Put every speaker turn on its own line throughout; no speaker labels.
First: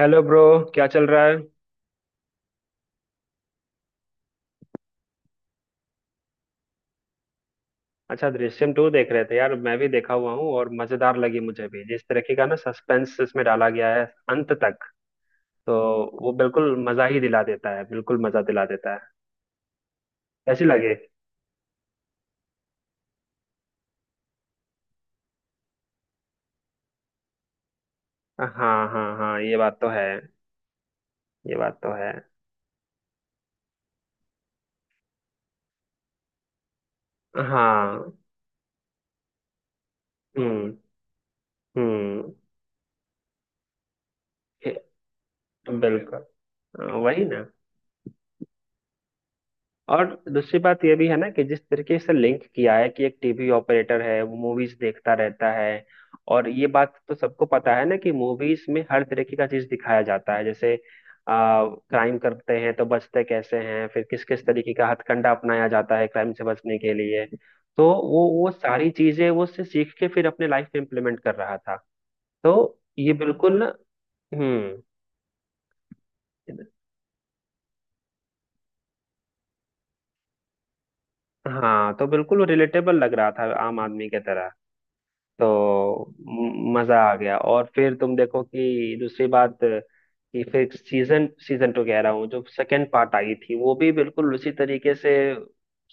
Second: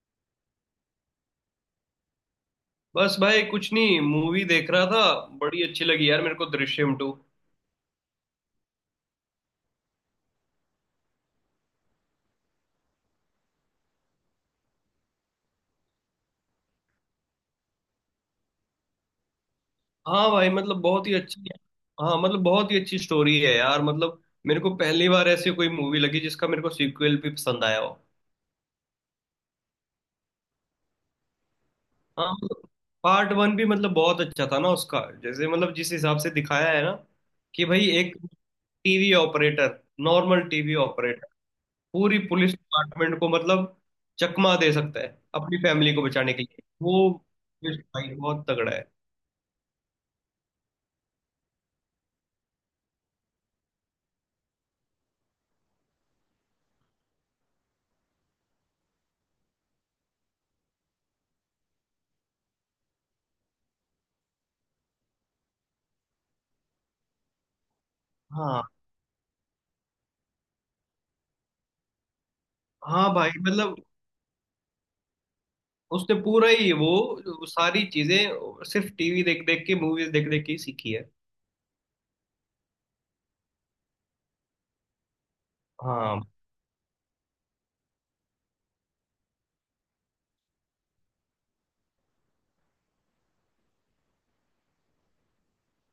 Hello bro. क्या चल रहा है?
बस भाई कुछ नहीं, मूवी देख रहा था। बड़ी अच्छी लगी यार मेरे को दृश्यम टू।
अच्छा, दृश्यम टू देख रहे थे यार। मैं भी देखा हुआ हूँ और मजेदार लगी मुझे भी। जिस तरीके का ना सस्पेंस इसमें डाला गया है अंत तक, तो वो बिल्कुल मजा ही दिला देता है, बिल्कुल मजा दिला देता है।
हाँ भाई
कैसी
मतलब
लगे?
बहुत ही अच्छी। हाँ मतलब बहुत ही अच्छी स्टोरी है यार मतलब। मेरे को पहली बार ऐसी कोई मूवी लगी जिसका मेरे को सीक्वल भी पसंद आया हो।
हाँ, हाँ, हाँ, ये बात तो है। ये बात तो है।
हाँ मतलब पार्ट वन भी मतलब बहुत अच्छा था ना उसका, जैसे मतलब जिस हिसाब से दिखाया है ना कि भाई एक
हाँ।
TV operator, normal TV
hmm.
Operator, पूरी
हम्म।
पुलिस डिपार्टमेंट को मतलब चकमा दे सकता है अपनी फैमिली को
बिल्कुल।
बचाने के लिए
हाँ,
वो
वही ना।
twist भाई बहुत तगड़ा है।
और दूसरी बात यह भी है ना कि जिस तरीके से लिंक किया है कि एक टीवी ऑपरेटर है, वो मूवीज देखता रहता है। और ये बात तो सबको पता है ना कि मूवीज में हर तरीके का चीज दिखाया जाता है। जैसे क्राइम करते हैं तो बचते कैसे हैं, फिर किस किस तरीके का हथकंडा अपनाया जाता है क्राइम से बचने के लिए। तो वो
हाँ
सारी चीजें वो उससे सीख के फिर अपने लाइफ में इम्प्लीमेंट कर रहा था। तो
हाँ
ये
भाई
बिल्कुल।
मतलब
हम्म
उसने पूरा ही वो सारी चीजें सिर्फ टीवी देख देख के मूवीज देख देख के ही सीखी है।
हाँ, तो बिल्कुल रिलेटेबल लग रहा था आम आदमी के तरह। तो
हाँ।
मजा आ गया। और फिर तुम देखो कि दूसरी बात कि फिर सीजन सीजन टू कह रहा हूँ, जो सेकंड पार्ट आई थी, वो भी बिल्कुल उसी तरीके से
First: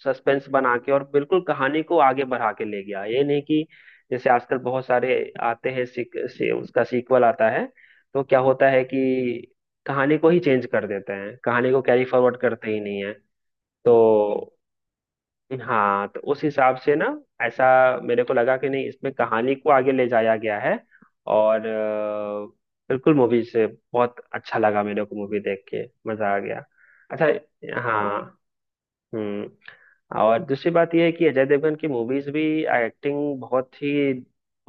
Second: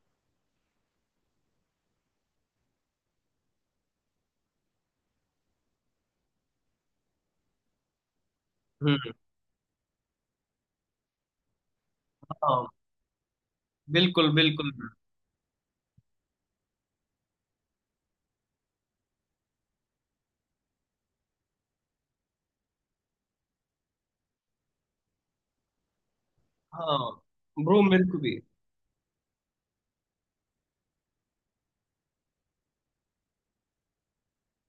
सस्पेंस बना के और बिल्कुल कहानी को आगे बढ़ा के ले गया। ये नहीं कि जैसे आजकल बहुत सारे आते हैं, उसका सीक्वल आता है तो क्या होता है
हम्म।
कि कहानी को ही चेंज कर देते हैं, कहानी को कैरी फॉरवर्ड
हाँ
करते ही नहीं है।
बिल्कुल
तो
बिल्कुल।
हाँ, तो उस हिसाब से ना, ऐसा मेरे को लगा कि नहीं, इसमें कहानी को आगे ले जाया गया है। और बिल्कुल, मूवी से बहुत अच्छा लगा मेरे को, मूवी देख के मजा आ गया।
हाँ
अच्छा।
ब्रो मेरे
हाँ।
को भी।
हम्म। और दूसरी बात यह है कि अजय देवगन की मूवीज भी एक्टिंग बहुत ही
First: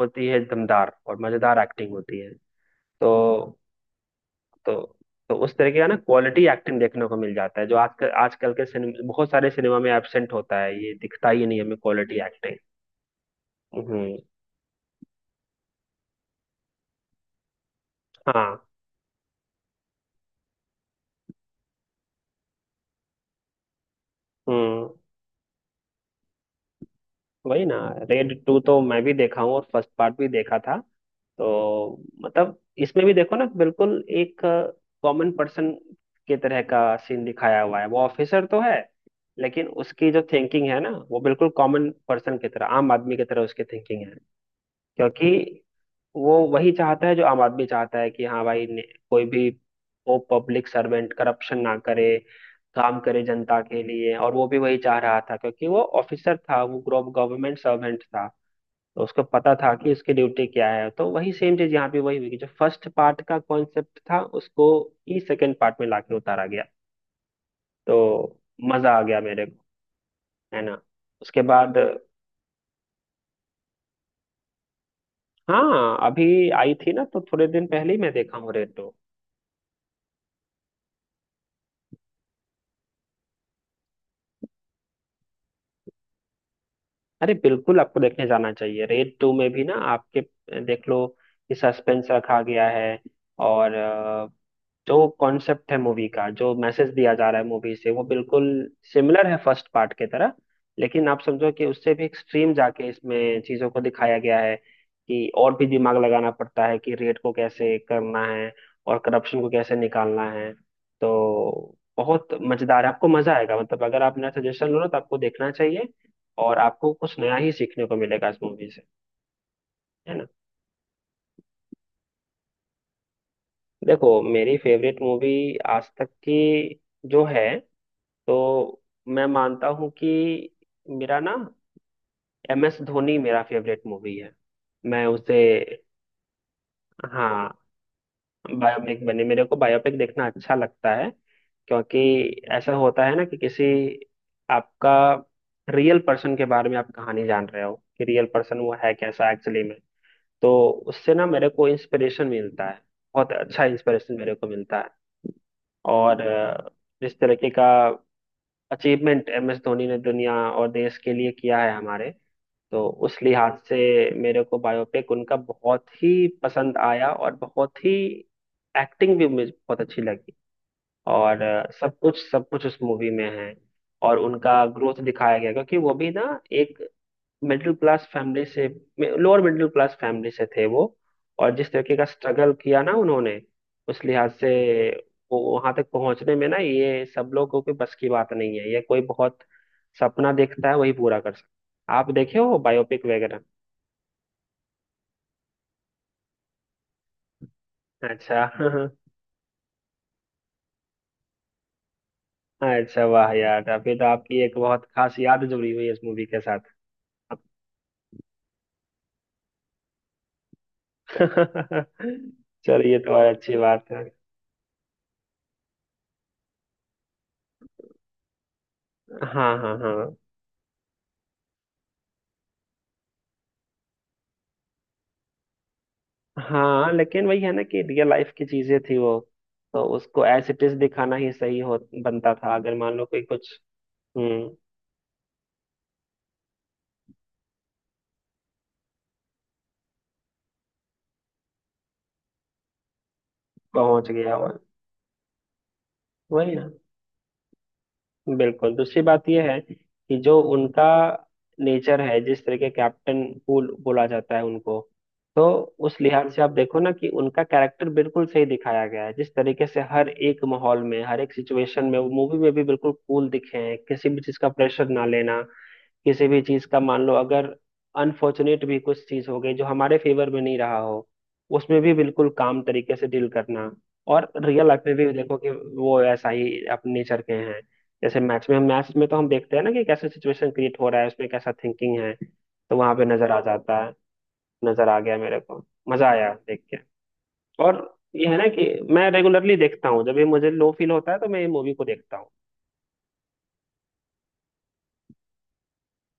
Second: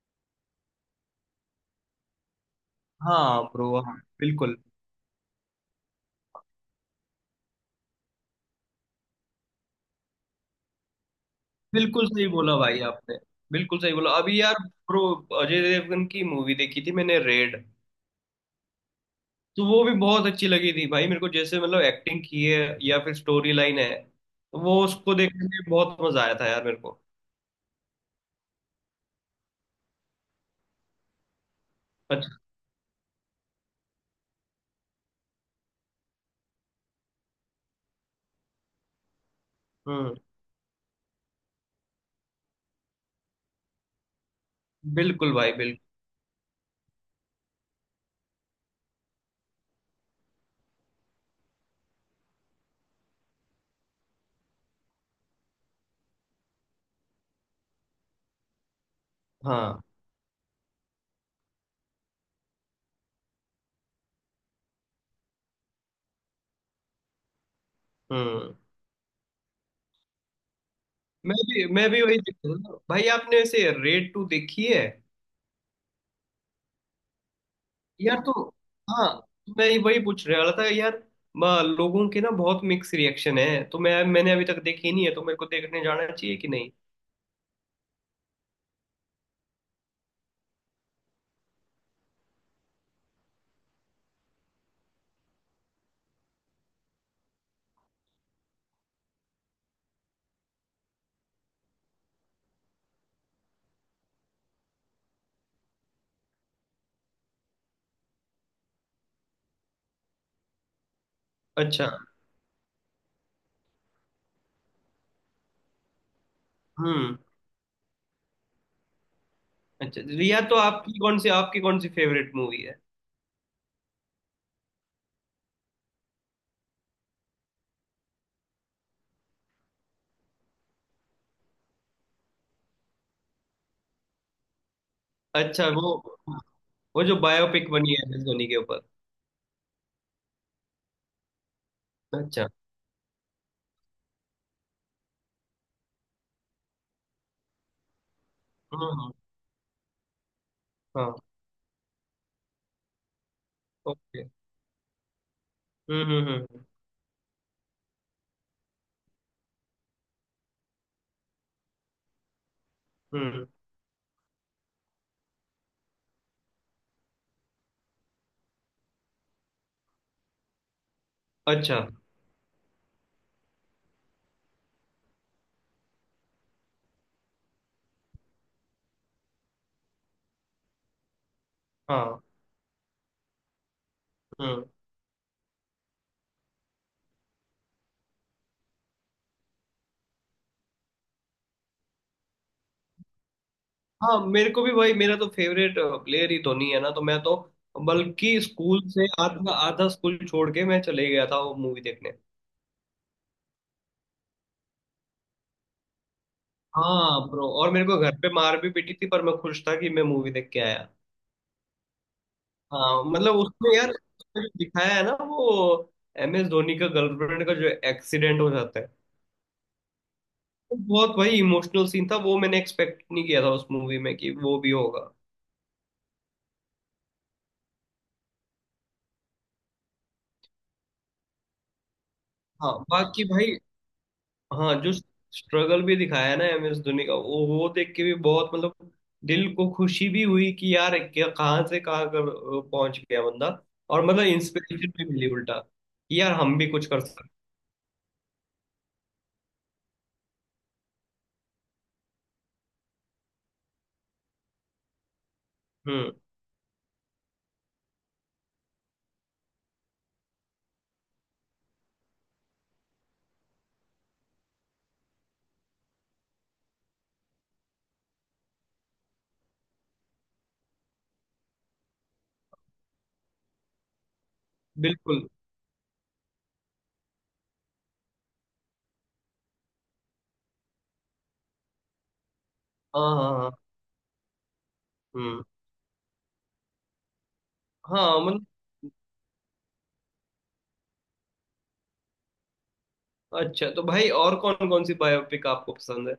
होती है, दमदार और मजेदार एक्टिंग होती है। तो
हाँ ब्रो हाँ बिल्कुल।
तो तो उस तरह का ना क्वालिटी एक्टिंग देखने को मिल जाता है, जो आजकल, आजकल के सिनेमा, बहुत सारे सिनेमा में एब्सेंट होता है। ये दिखता ही नहीं हमें
बिल्कुल
क्वालिटी
सही बोला
एक्टिंग।
भाई आपने। बिल्कुल सही बोला
हम्म।
अभी यार। ब्रो अजय देवगन की मूवी देखी थी मैंने रेड।
हाँ।
तो वो भी बहुत अच्छी लगी थी भाई मेरे को, जैसे मतलब एक्टिंग की है या फिर स्टोरी लाइन है। वो
हम्म।
उसको देखने में बहुत मजा आया था यार मेरे को।
वही ना। रेड टू तो मैं भी देखा हूँ और फर्स्ट पार्ट भी देखा था। तो
अच्छा।
मतलब, इसमें भी देखो ना, बिल्कुल एक कॉमन पर्सन के तरह का सीन दिखाया हुआ है। वो ऑफिसर तो है, लेकिन उसकी
हम्म।
जो थिंकिंग है ना, वो बिल्कुल कॉमन पर्सन की तरह, आम आदमी की तरह उसकी थिंकिंग है। क्योंकि
बिल्कुल भाई बिल्कुल।
वो वही चाहता है जो आम आदमी चाहता है कि हाँ भाई कोई भी वो पब्लिक सर्वेंट करप्शन ना करे, काम करे जनता के लिए। और वो भी वही चाह रहा था, क्योंकि वो ऑफिसर था, वो गवर्नमेंट सर्वेंट था। तो उसको पता था
हाँ।
कि उसकी ड्यूटी क्या है। तो वही सेम चीज यहाँ पे वही हुई कि जो फर्स्ट पार्ट का कॉन्सेप्ट था, उसको ही सेकेंड पार्ट में लाके उतारा गया। तो
हम्म।
मजा आ गया मेरे को, है ना?
मैं
उसके
भी
बाद,
मैं भी वही देख रहा था। भाई आपने ऐसे रेड टू देखी है?
हाँ, अभी आई थी ना, तो थोड़े दिन पहले ही मैं
यार तो
देखा हूँ रेड।
हाँ, तो मैं वही पूछ रहा था यार लोगों के ना बहुत मिक्स रिएक्शन है तो मैंने अभी तक देखी नहीं है तो मेरे को देखने जाना चाहिए कि नहीं।
अरे, बिल्कुल आपको देखने जाना चाहिए। रेड टू में भी ना आपके, देख लो कि सस्पेंस रखा गया है। और जो कॉन्सेप्ट है मूवी का, जो मैसेज दिया जा रहा है मूवी से, वो बिल्कुल सिमिलर है फर्स्ट पार्ट के तरह। लेकिन आप समझो कि उससे भी एक्सट्रीम जाके इसमें चीजों को दिखाया गया है कि और भी दिमाग लगाना पड़ता है कि रेड को कैसे करना है और करप्शन को कैसे निकालना है। तो
अच्छा।
बहुत मजेदार है, आपको मजा आएगा। मतलब अगर आप मेरा सजेशन लो ना, तो आपको देखना चाहिए, और आपको
हम्म।
कुछ नया ही सीखने को मिलेगा इस मूवी से।
अच्छा
है ना?
यार तो आपकी कौन सी फेवरेट मूवी है?
देखो, मेरी फेवरेट मूवी आज तक की जो है, तो मैं मानता हूँ कि मेरा ना, एम एस धोनी मेरा फेवरेट मूवी है। मैं उसे,
अच्छा वो जो
हाँ,
बायोपिक बनी है एम एस धोनी के ऊपर।
बायोपिक बने, मेरे को बायोपिक देखना अच्छा लगता है। क्योंकि
अच्छा।
ऐसा होता है ना कि किसी, आपका रियल पर्सन के बारे में आप कहानी जान रहे हो कि रियल पर्सन वो है
हम्म।
कैसा एक्चुअली में। तो उससे
हाँ
ना मेरे को इंस्पिरेशन मिलता है, बहुत अच्छा इंस्पिरेशन
ओके।
मेरे को मिलता है। और
हम्म।
जिस तरीके का अचीवमेंट एम एस धोनी ने दुनिया और देश के लिए किया है हमारे, तो उस
हम्म।
लिहाज से मेरे को बायोपिक उनका बहुत ही पसंद आया, और बहुत ही एक्टिंग भी मुझे बहुत अच्छी लगी। और
अच्छा।
सब कुछ, सब कुछ उस मूवी में है। और उनका ग्रोथ दिखाया गया, क्योंकि वो भी ना एक मिडिल क्लास फैमिली से, लोअर मिडिल क्लास फैमिली से थे वो। और जिस तरीके का
हाँ।
स्ट्रगल किया ना उन्होंने, उस लिहाज से
हम्म।
वो वहां तक पहुंचने में ना, ये सब लोगों के बस की बात नहीं है। ये कोई बहुत सपना देखता है वही पूरा कर सकता है। आप देखे हो बायोपिक वगैरह?
हाँ मेरे को भी भाई, मेरा तो फेवरेट प्लेयर ही धोनी है ना, तो मैं तो बल्कि
अच्छा।
स्कूल से आधा आधा स्कूल छोड़ के मैं चले गया था वो मूवी देखने।
अच्छा, वाह यार, अभी तो आपकी एक बहुत खास याद जुड़ी हुई है इस मूवी के साथ।
हाँ ब्रो, और मेरे को घर पे मार भी पीटी थी पर मैं खुश था कि मैं मूवी देख के आया।
चलिए,
हाँ
तो और
मतलब
अच्छी
उसमें यार,
बात है।
उसमें जो दिखाया है ना वो एम एस धोनी का गर्लफ्रेंड का जो एक्सीडेंट हो जाता है,
हाँ, हाँ, हाँ।
वो बहुत भाई इमोशनल सीन था, वो मैंने एक्सपेक्ट नहीं किया था उस मूवी में कि वो भी होगा।
हाँ, लेकिन वही है ना कि रियल लाइफ की चीजें थी वो, तो उसको एज इट इज दिखाना ही सही हो, बनता था।
हाँ
अगर मान लो कोई
बाकी भाई।
कुछ, हम्म,
हाँ जो स्ट्रगल भी दिखाया है ना एम एस धोनी का वो देख के भी बहुत मतलब दिल को खुशी भी हुई कि यार क्या कहाँ से कहाँ कर पहुंच गया बंदा। और
पहुंच
मतलब
गया हो।
इंस्पिरेशन भी मिली उल्टा कि यार
वही
हम भी
ना,
कुछ कर सकते
बिल्कुल। दूसरी बात यह है कि जो उनका नेचर है, जिस तरह के कैप्टन कूल बोला जाता है उनको, तो
हैं।
उस
हम्म।
लिहाज से आप देखो ना कि उनका कैरेक्टर बिल्कुल सही दिखाया गया है। जिस तरीके से हर एक माहौल में, हर एक सिचुएशन में वो मूवी में भी बिल्कुल कूल दिखे हैं, किसी भी चीज का प्रेशर ना लेना, किसी भी चीज का मान लो अगर अनफॉर्चुनेट भी कुछ चीज हो गई जो हमारे फेवर में नहीं रहा हो, उसमें भी बिल्कुल काम तरीके से डील करना। और रियल लाइफ में भी
बिल्कुल।
देखो कि वो ऐसा ही अपने नेचर के हैं। जैसे मैच में तो हम देखते हैं ना कि कैसे सिचुएशन क्रिएट हो रहा है, उसमें कैसा थिंकिंग है, तो वहां पे
हाँ हाँ
नजर आ
हाँ।
जाता है। नजर आ गया मेरे
हम्म।
को, मजा आया देख के। और
हाँ
ये है
मतलब।
ना कि मैं रेगुलरली देखता हूँ, जब भी मुझे लो फील होता है तो मैं ये मूवी को देखता हूँ।
अच्छा तो भाई और कौन कौन सी बायोपिक आपको पसंद है?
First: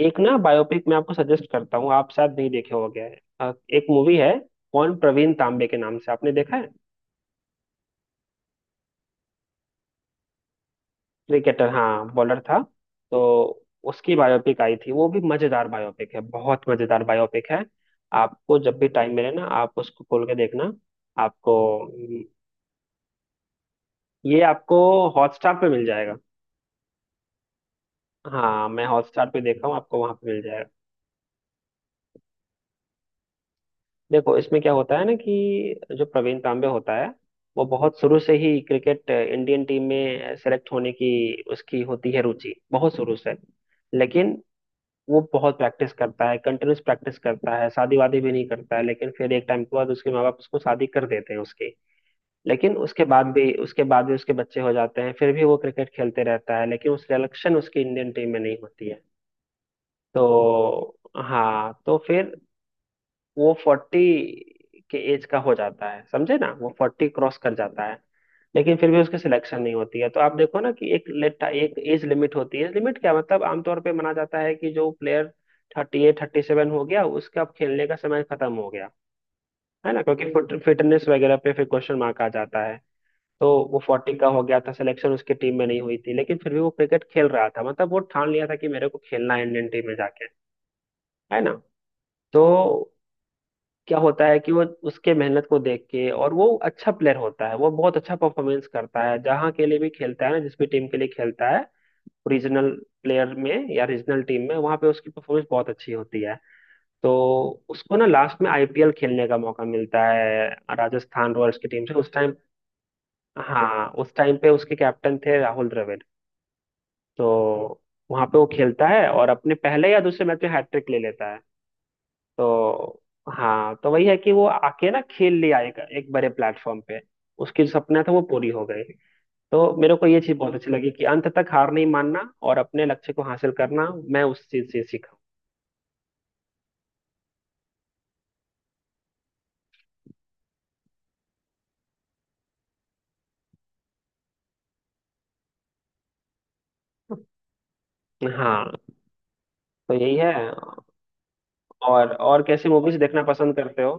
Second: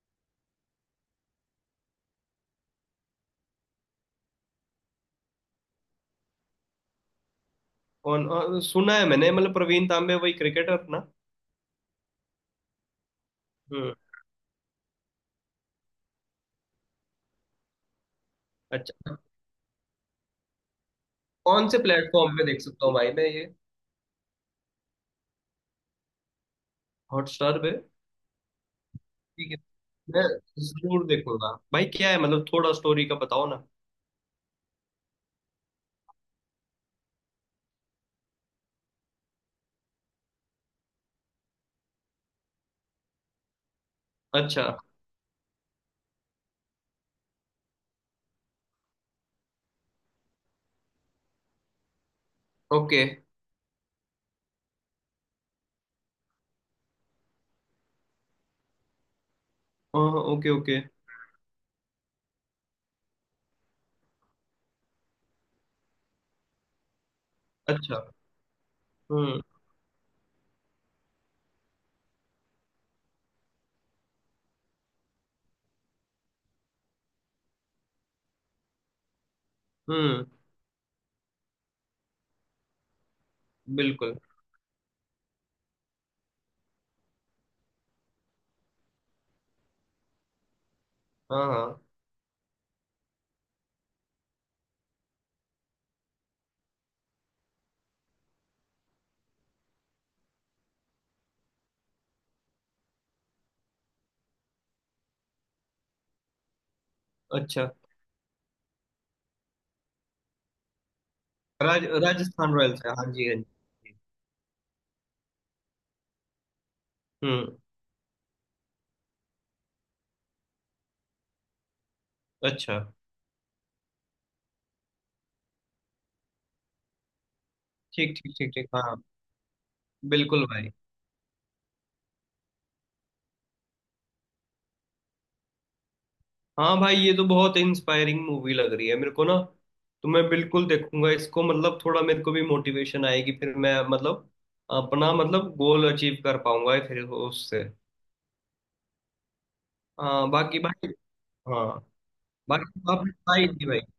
एक ना बायोपिक मैं आपको सजेस्ट करता हूँ, आप शायद नहीं देखे हो, गया है, एक मूवी है, कौन प्रवीण तांबे के नाम से। आपने देखा है?
कौन। सुना है मैंने मतलब प्रवीण तांबे वही क्रिकेटर ना।
क्रिकेटर, हाँ, बॉलर था। तो
हम्म।
उसकी बायोपिक आई थी, वो भी मजेदार बायोपिक है, बहुत मजेदार बायोपिक है। आपको जब भी टाइम
अच्छा।
मिले ना, आप उसको खोल के देखना। आपको,
कौन से प्लेटफॉर्म पे देख सकता हूँ भाई मैं ये?
ये आपको हॉटस्टार पे मिल जाएगा।
हॉटस्टार पे।
हाँ, मैं हॉटस्टार पे
ठीक।
देखा हूँ, आपको वहां
मैं
पे मिल जाएगा।
जरूर देखूंगा भाई, क्या है मतलब थोड़ा स्टोरी का बताओ ना।
देखो, इसमें क्या होता है ना कि जो प्रवीण तांबे होता है, वो बहुत शुरू से ही क्रिकेट इंडियन टीम में सेलेक्ट होने की, उसकी होती है रुचि बहुत शुरू से। लेकिन
अच्छा।
वो बहुत प्रैक्टिस करता है, कंटिन्यूस प्रैक्टिस करता है, शादी वादी भी नहीं करता है, लेकिन फिर एक टाइम के बाद उसके माँ बाप उसको शादी कर देते हैं उसकी। लेकिन
ओके।
उसके बाद भी, उसके बाद भी उसके बच्चे हो जाते हैं, फिर भी वो क्रिकेट खेलते रहता है, लेकिन उस सिलेक्शन उसकी इंडियन टीम में नहीं होती है।
हाँ ओके ओके।
तो हाँ, तो फिर वो फोर्टी के एज का हो जाता है, समझे ना, वो फोर्टी क्रॉस कर जाता है।
अच्छा।
लेकिन फिर भी उसकी
हम्म
सिलेक्शन नहीं होती है। तो आप देखो ना कि एक लेट, एक एज लिमिट होती है। एज लिमिट क्या, मतलब आमतौर पे माना जाता है कि जो player thirty eight, thirty seven हो गया, उसका अब खेलने का समय खत्म हो गया, है ना,
हम्म।
क्योंकि फिटनेस वगैरह पे फिर क्वेश्चन मार्क आ जाता है। तो वो फोर्टी
बिल्कुल।
का हो गया था, सिलेक्शन उसकी टीम में नहीं हुई थी, लेकिन फिर भी वो क्रिकेट खेल रहा था। मतलब वो ठान लिया था कि मेरे को खेलना है इंडियन टीम में जाके, है
हाँ
ना।
हाँ।
तो क्या होता है कि वो, उसके मेहनत को देख के, और वो अच्छा प्लेयर होता है, वो बहुत अच्छा परफॉर्मेंस करता है जहाँ के लिए भी खेलता है ना, जिस भी टीम के लिए खेलता है, रीजनल प्लेयर में या रीजनल टीम में, वहाँ पे उसकी परफॉर्मेंस बहुत अच्छी होती है। तो
अच्छा
उसको ना लास्ट में आईपीएल खेलने का मौका मिलता है, राजस्थान रॉयल्स की टीम से उस टाइम।
राजस्थान रॉयल्स है, हाँ जी हाँ
हाँ,
जी।
उस टाइम पे उसके कैप्टन थे राहुल द्रविड़।
हम्म।
तो वहाँ पे वो खेलता है और अपने पहले या दूसरे मैच में हैट्रिक ले लेता है।
अच्छा।
तो हाँ, तो वही है कि वो आके ना खेल ले आएगा एक बड़े प्लेटफॉर्म पे, उसकी जो सपना था
ठीक
वो
ठीक
पूरी
ठीक
हो
ठीक
गई।
हाँ।
तो मेरे को ये चीज
बिल्कुल
बहुत अच्छी
भाई।
लगी कि अंत तक हार नहीं मानना और अपने लक्ष्य को हासिल करना, मैं उस चीज से सीखा।
हाँ भाई ये तो बहुत इंस्पायरिंग मूवी लग रही है मेरे को ना, तो मैं बिल्कुल देखूंगा इसको, मतलब थोड़ा मेरे को भी मोटिवेशन आएगी फिर मैं मतलब अपना मतलब गोल अचीव कर पाऊंगा फिर उससे।
हाँ, तो यही
हाँ
है।
बाकी भाई। हाँ
और कैसी
बाकी तो
मूवीज
आपने
देखना
बताई
पसंद
नहीं भाई।
करते हो?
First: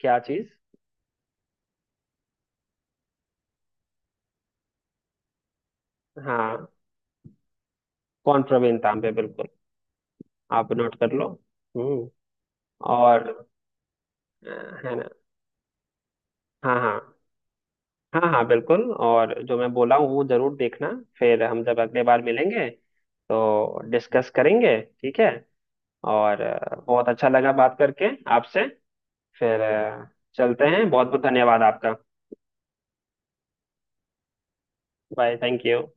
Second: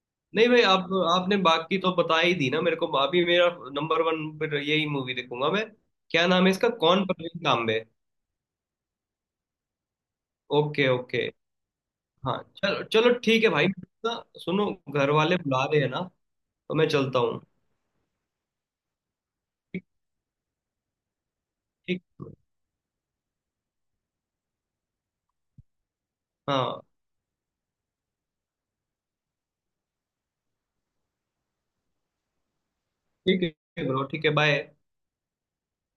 क्या
नहीं
चीज?
भाई, आप आपने बाकी तो बता ही दी ना मेरे को अभी। मेरा नंबर वन पर यही मूवी देखूंगा मैं। क्या नाम है इसका,
हाँ,
कौन परवीन तांबे।
कौन प्रवीण तांबे, बिल्कुल। आप
ओके
नोट कर लो।
ओके।
हम्म।
हाँ चलो चलो
और
ठीक है भाई। ना
अ,
सुनो
है ना?
घर वाले बुला रहे हैं ना, तो
हाँ,
मैं
हाँ,
चलता हूँ।
हाँ। हाँ, बिल्कुल, और जो मैं
ठीक।
बोला हूँ वो जरूर देखना। फिर हम जब
ठीक
अगले बार मिलेंगे तो डिस्कस करेंगे, ठीक है? और
हाँ
बहुत अच्छा लगा बात करके आपसे। फिर चलते हैं, बहुत बहुत धन्यवाद आपका।
ठीक है ब्रो ठीक है बाय।
Bye, thank you.